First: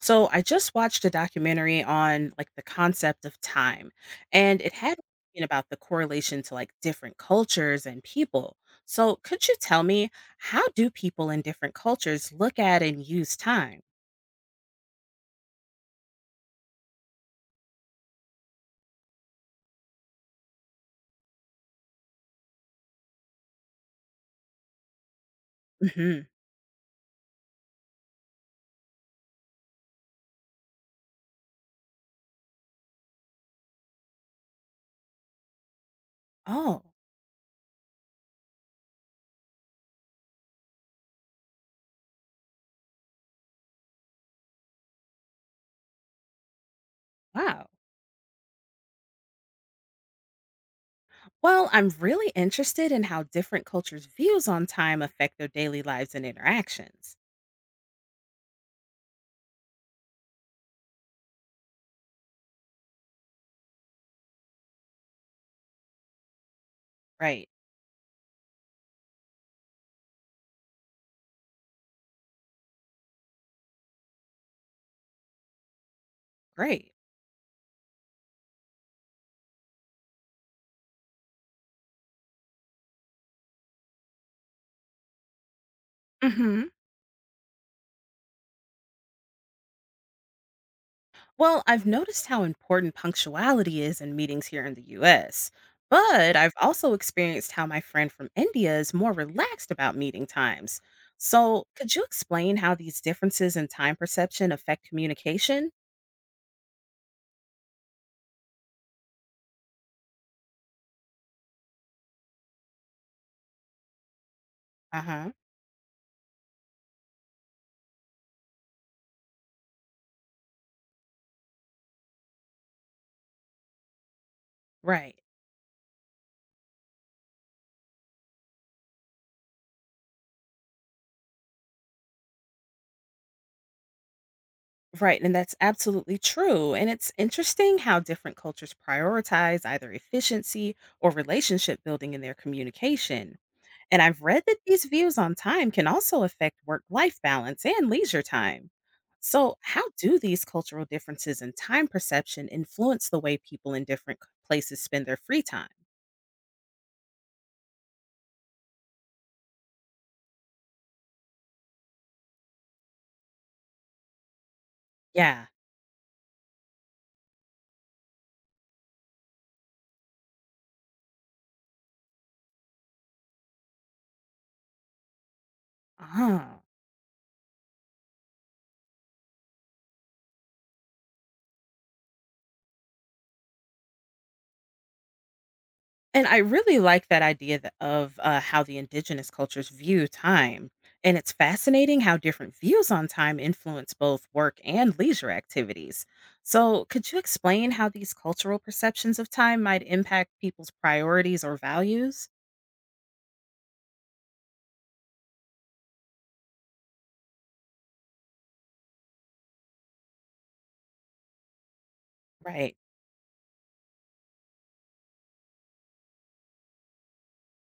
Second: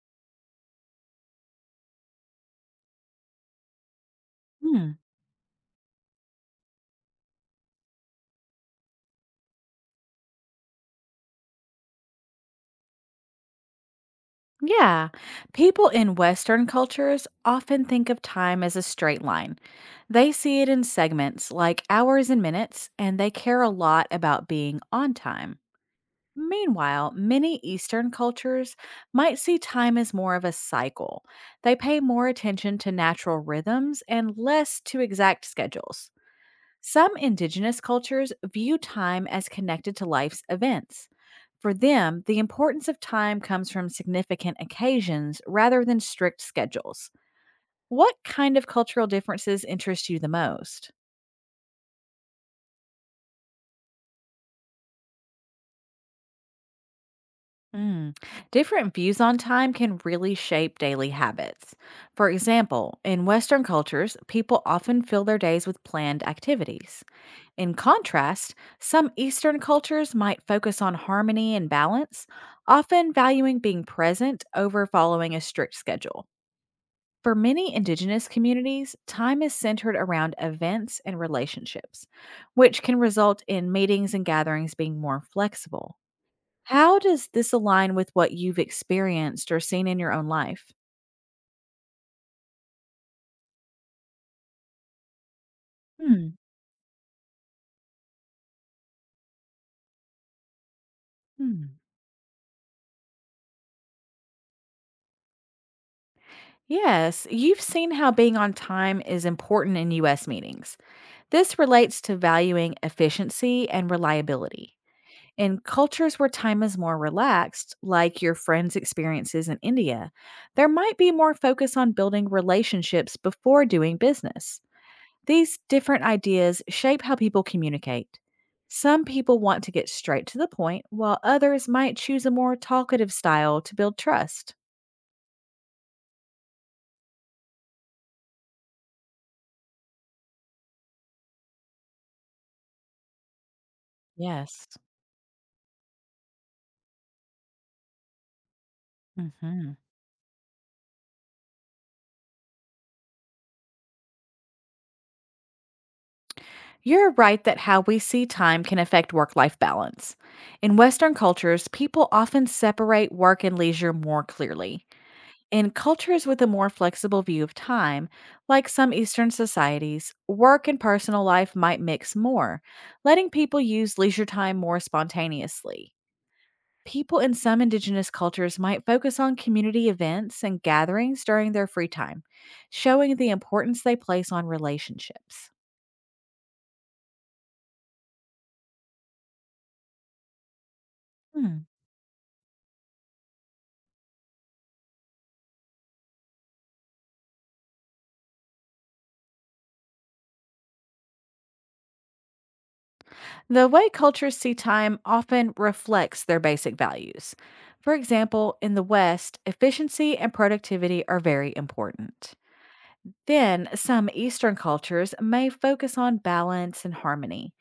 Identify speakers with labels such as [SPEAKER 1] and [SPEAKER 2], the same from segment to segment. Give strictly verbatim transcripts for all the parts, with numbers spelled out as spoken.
[SPEAKER 1] So I just watched a documentary on like the concept of time, and it
[SPEAKER 2] Hmm.
[SPEAKER 1] had been about the correlation to like different cultures and people. So could you tell me how do people in different cultures look at and use time?
[SPEAKER 2] Yeah. People in Western cultures often think of time as a straight line. They see it in segments like hours and minutes, and they care a lot about being on time.
[SPEAKER 1] Hmm.
[SPEAKER 2] Meanwhile, many Eastern cultures might see time as more of a cycle. They pay more attention to natural rhythms and less to exact schedules.
[SPEAKER 1] Oh,
[SPEAKER 2] Some indigenous cultures view time as connected to life's events. For them, the importance of time comes from significant occasions rather than strict schedules.
[SPEAKER 1] wow.
[SPEAKER 2] What kind of cultural differences interest you the most?
[SPEAKER 1] Well, I'm really interested in how different cultures' views on time affect their daily lives and interactions.
[SPEAKER 2] Mm. Different views on time can really shape daily habits. For example, in Western cultures, people often fill their days with planned activities.
[SPEAKER 1] Right.
[SPEAKER 2] In contrast, some Eastern cultures might focus on harmony and balance, often valuing being present over following a strict schedule.
[SPEAKER 1] Great.
[SPEAKER 2] For many indigenous communities, time is centered around events and relationships, which can result in meetings and gatherings being more flexible.
[SPEAKER 1] Hmm.
[SPEAKER 2] How does this align with what you've experienced or seen in your own life?
[SPEAKER 1] Well, I've noticed how important punctuality is in meetings here in the U S,
[SPEAKER 2] Hmm.
[SPEAKER 1] but I've also experienced how my friend from India is more relaxed about meeting times. So,
[SPEAKER 2] hmm.
[SPEAKER 1] could you explain how these differences in time perception affect communication?
[SPEAKER 2] Yes, you've seen how being on time is important in U S meetings. This relates to valuing efficiency and reliability.
[SPEAKER 1] Uh huh.
[SPEAKER 2] In cultures where time is more relaxed, like your friend's experiences in India, there might be more focus on building relationships before doing business.
[SPEAKER 1] Right.
[SPEAKER 2] These different ideas shape how people communicate. Some people want to get straight to the point, while others might choose a more talkative style to build trust.
[SPEAKER 1] Right. And that's absolutely true. And it's interesting how different cultures prioritize either efficiency or relationship building in their communication. And I've read that
[SPEAKER 2] Yes.
[SPEAKER 1] these views on time can also affect work life balance and leisure time. So,
[SPEAKER 2] hmm
[SPEAKER 1] how do these cultural differences in time perception influence the way people in different c- places spend their free time?
[SPEAKER 2] You're right that how we see time can affect work life balance. In Western cultures, people often separate work and leisure more clearly.
[SPEAKER 1] Yeah.
[SPEAKER 2] In cultures with a more flexible view of time, like some Eastern societies, work and personal life might mix more, letting people use leisure time more spontaneously.
[SPEAKER 1] Uh.
[SPEAKER 2] People in some indigenous cultures might focus on community events and gatherings during their free time, showing the importance they place on relationships.
[SPEAKER 1] And I really like that idea th- of uh, how the indigenous cultures view time. And it's
[SPEAKER 2] Hmm.
[SPEAKER 1] fascinating how different views on time influence both work and leisure activities. So, could you explain how these cultural perceptions of time might impact people's priorities or values?
[SPEAKER 2] The way cultures see time often reflects their basic values. For example, in the West, efficiency and productivity are very important.
[SPEAKER 1] Right.
[SPEAKER 2] Then, some Eastern cultures may focus on balance and harmony.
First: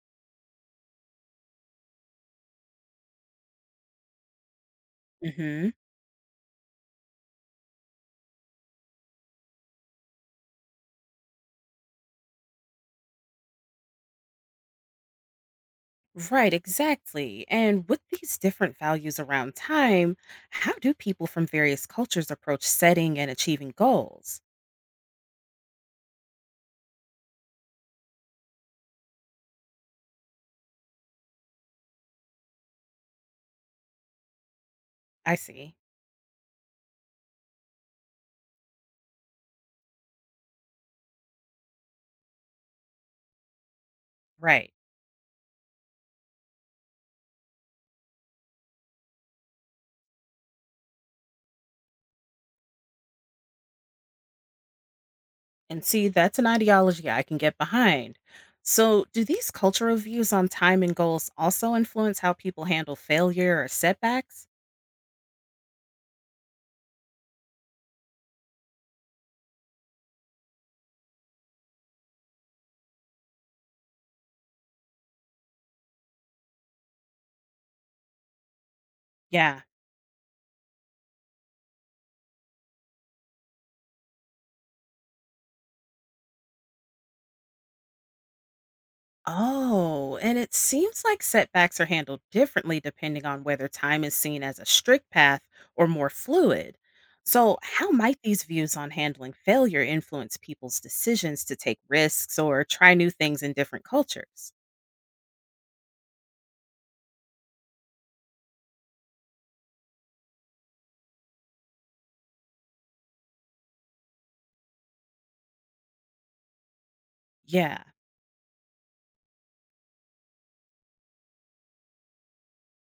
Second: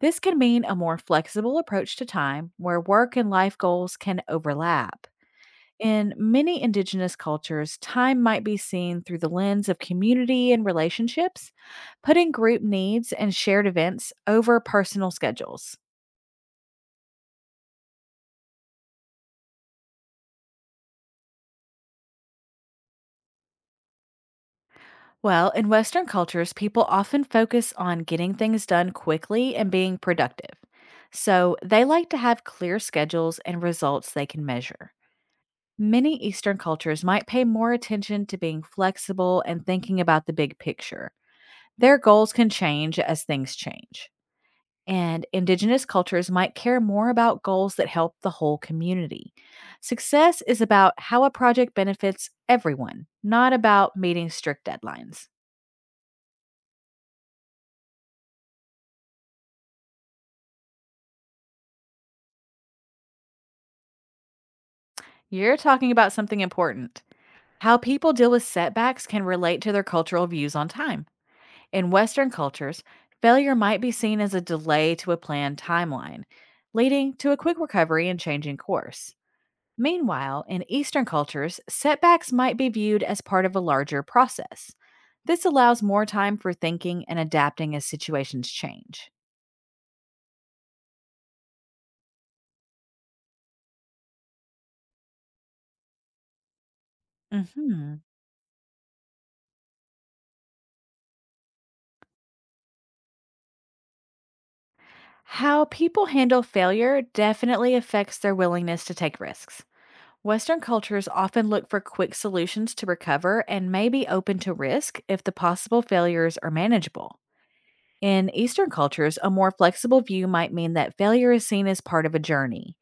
[SPEAKER 2] This can mean a more flexible approach to time where work and life goals can overlap.
[SPEAKER 1] Hmm.
[SPEAKER 2] In many indigenous cultures, time might be seen through the lens of community and relationships, putting group needs and shared events over personal schedules.
[SPEAKER 1] Right, exactly. And with these different values around time, how do people from various cultures approach setting and achieving goals?
[SPEAKER 2] Well, in Western cultures, people often focus on getting things done quickly and being productive. So they like to have clear schedules and results they can measure.
[SPEAKER 1] I see.
[SPEAKER 2] Many Eastern cultures might pay more attention to being flexible and thinking about the big picture. Their goals can change as things change.
[SPEAKER 1] Right.
[SPEAKER 2] And indigenous cultures might care more about goals that help the whole community. Success is about how a project benefits everyone, not about meeting strict deadlines.
[SPEAKER 1] And see, that's an ideology I can get behind. So, do these cultural views on time and goals also influence how people handle failure or setbacks?
[SPEAKER 2] You're talking about something important. How people deal with setbacks can relate to their cultural views on time. In Western cultures, failure might be seen as a delay to a planned timeline, leading to a quick recovery and changing course.
[SPEAKER 1] Yeah.
[SPEAKER 2] Meanwhile, in Eastern cultures, setbacks might be viewed as part of a larger process. This allows more time for thinking and adapting as situations change.
[SPEAKER 1] Oh, and it seems like setbacks are handled differently depending on whether time is seen as a strict path or more fluid. So, how
[SPEAKER 2] Mhm.
[SPEAKER 1] might these views on handling failure influence people's decisions to take risks or try new things in different cultures?
[SPEAKER 2] How people handle failure definitely affects their willingness to take risks. Western cultures often look for quick solutions to recover and may be open to risk if the possible failures are manageable.
[SPEAKER 1] Yeah,
[SPEAKER 2] In Eastern cultures, a more flexible view might mean that failure is seen as part of a journey.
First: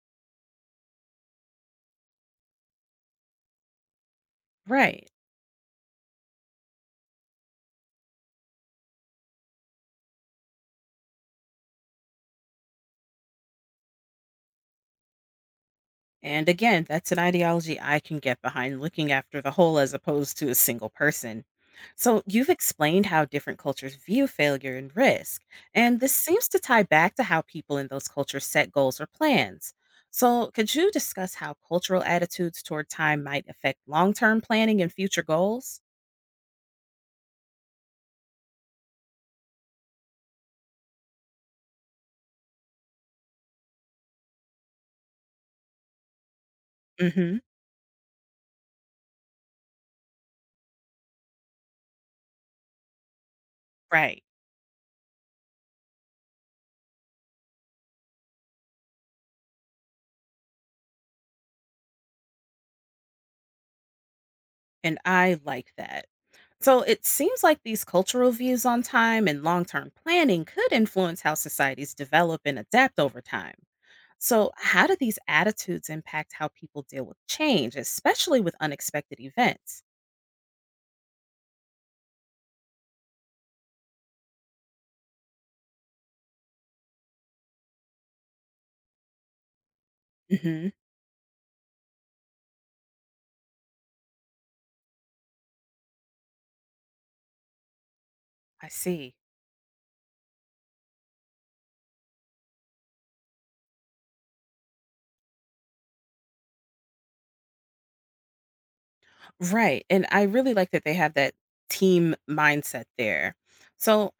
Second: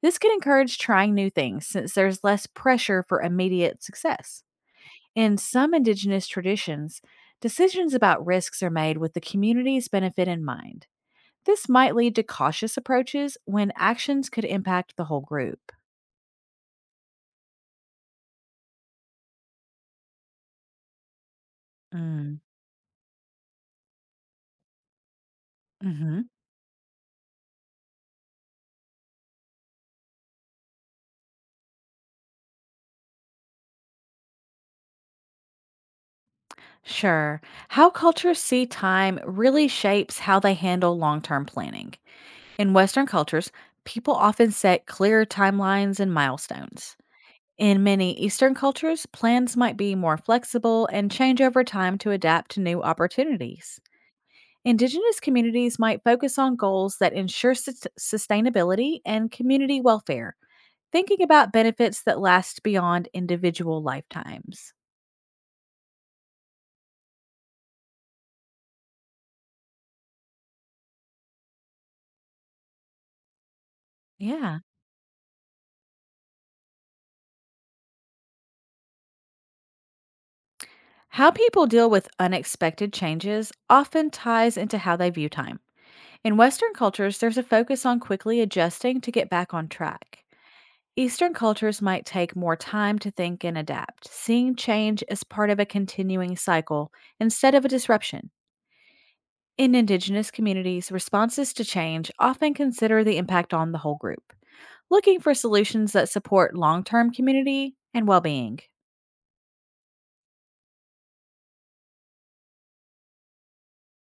[SPEAKER 2] This can encourage trying new things since there's less pressure for immediate success.
[SPEAKER 1] right.
[SPEAKER 2] In some indigenous traditions, decisions about risks are made with the community's benefit in mind. This might lead to cautious approaches when actions could impact the whole group.
[SPEAKER 1] And again, that's an ideology I can get behind looking after the whole as opposed to a single person. So,
[SPEAKER 2] Mm,
[SPEAKER 1] you've explained how different cultures view failure and risk, and this
[SPEAKER 2] mhm.
[SPEAKER 1] seems to tie back to how people in those cultures set goals or plans. So, could you discuss how cultural attitudes toward time might affect long term planning and future goals?
[SPEAKER 2] Sure. How cultures see time really shapes how they handle long term planning. In Western cultures, people often set clear timelines and milestones.
[SPEAKER 1] Hmm.
[SPEAKER 2] In many Eastern cultures, plans might be more flexible and change over time to adapt to new opportunities.
[SPEAKER 1] Right.
[SPEAKER 2] Indigenous communities might focus on goals that ensure sus- sustainability and community welfare, thinking about benefits that last beyond individual lifetimes.
[SPEAKER 1] And I like that. So it seems like these cultural views on time and long term planning could influence how societies develop and adapt over time. So,
[SPEAKER 2] Yeah.
[SPEAKER 1] how do these attitudes impact how people deal with change, especially with unexpected events?
[SPEAKER 2] How people deal with unexpected changes often ties into how they view time. In Western cultures, there's a focus on quickly adjusting to get back on track.
[SPEAKER 1] Hmm.
[SPEAKER 2] Eastern cultures might take more time to think and adapt, seeing change as part of a continuing cycle instead of a disruption.
[SPEAKER 1] I see.
[SPEAKER 2] In Indigenous communities, responses to change often consider the impact on the whole group, looking for solutions that support long term community and well being.
[SPEAKER 1] Right. And I really like that they have that team mindset there. So,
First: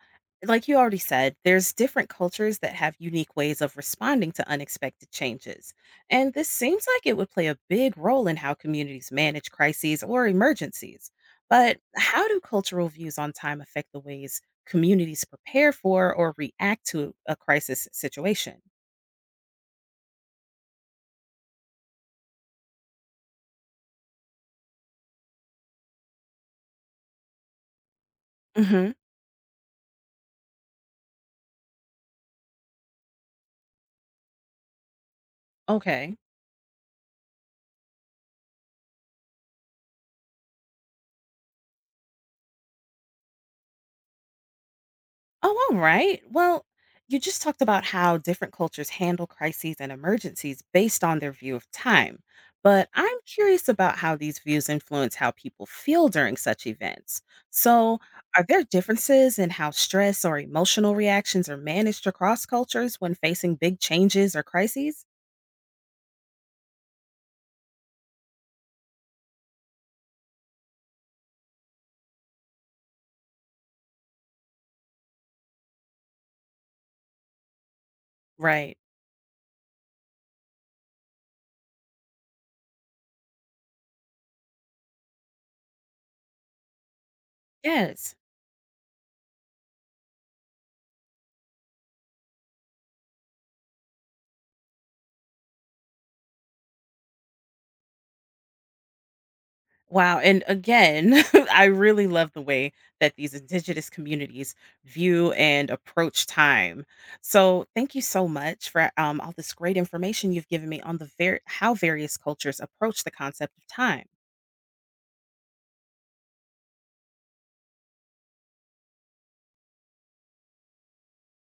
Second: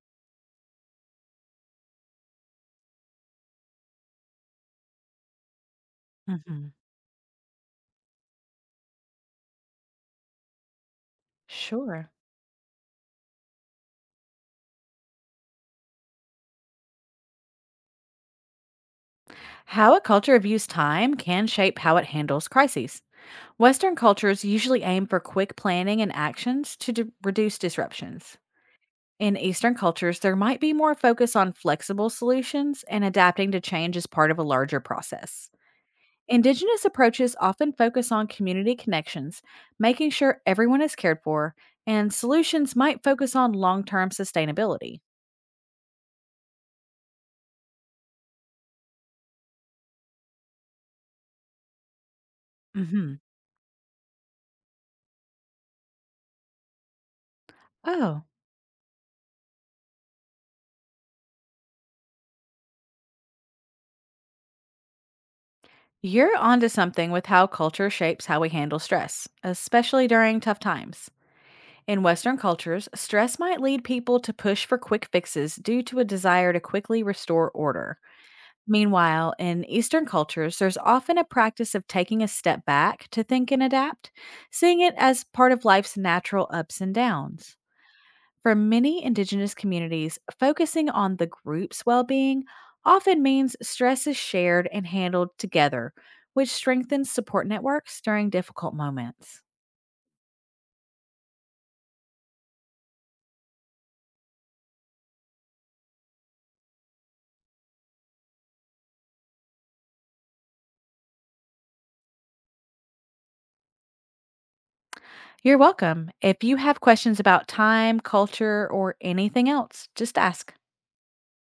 [SPEAKER 1] like you already said, there's different cultures that have unique ways of responding to unexpected changes. And this
[SPEAKER 2] hmm
[SPEAKER 1] seems like it would play a big role in how communities manage crises or emergencies. But
[SPEAKER 2] Sure.
[SPEAKER 1] how do cultural views on time affect the ways communities prepare for or react to a crisis situation?
[SPEAKER 2] How a culture views time can shape how it handles crises. Western cultures usually aim for quick planning and actions to d- reduce disruptions.
[SPEAKER 1] Hmm.
[SPEAKER 2] In Eastern cultures, there might be more focus on flexible solutions and adapting to change as part of a larger process.
[SPEAKER 1] Okay.
[SPEAKER 2] Indigenous approaches often focus on community connections, making sure everyone is cared for, and solutions might focus on long term sustainability.
[SPEAKER 1] Oh, all right. Well, you just talked about how different cultures handle crises and emergencies based on their view of time. But
[SPEAKER 2] hmm
[SPEAKER 1] I'm curious about how these views influence how people feel during such events. So,
[SPEAKER 2] Oh.
[SPEAKER 1] are there differences in how stress or emotional reactions are managed across cultures when facing big changes or crises?
[SPEAKER 2] You're onto something with how culture shapes how we handle stress, especially during tough times. In Western cultures, stress might lead people to push for quick fixes due to a desire to quickly restore order.
[SPEAKER 1] Right.
[SPEAKER 2] Meanwhile, in Eastern cultures, there's often a practice of taking a step back to think and adapt, seeing it as part of life's natural ups and downs.
[SPEAKER 1] Yes.
[SPEAKER 2] For many Indigenous communities, focusing on the group's well being often means stress is shared and handled together, which strengthens support networks during difficult moments.
[SPEAKER 1] Wow, and again, I really love the way that these indigenous communities view and approach time. So, thank you so much for um, all this great information you've given me on the ver- how various cultures approach the concept of time.
[SPEAKER 2] You're welcome. If you have questions about time, culture, or anything else, just ask.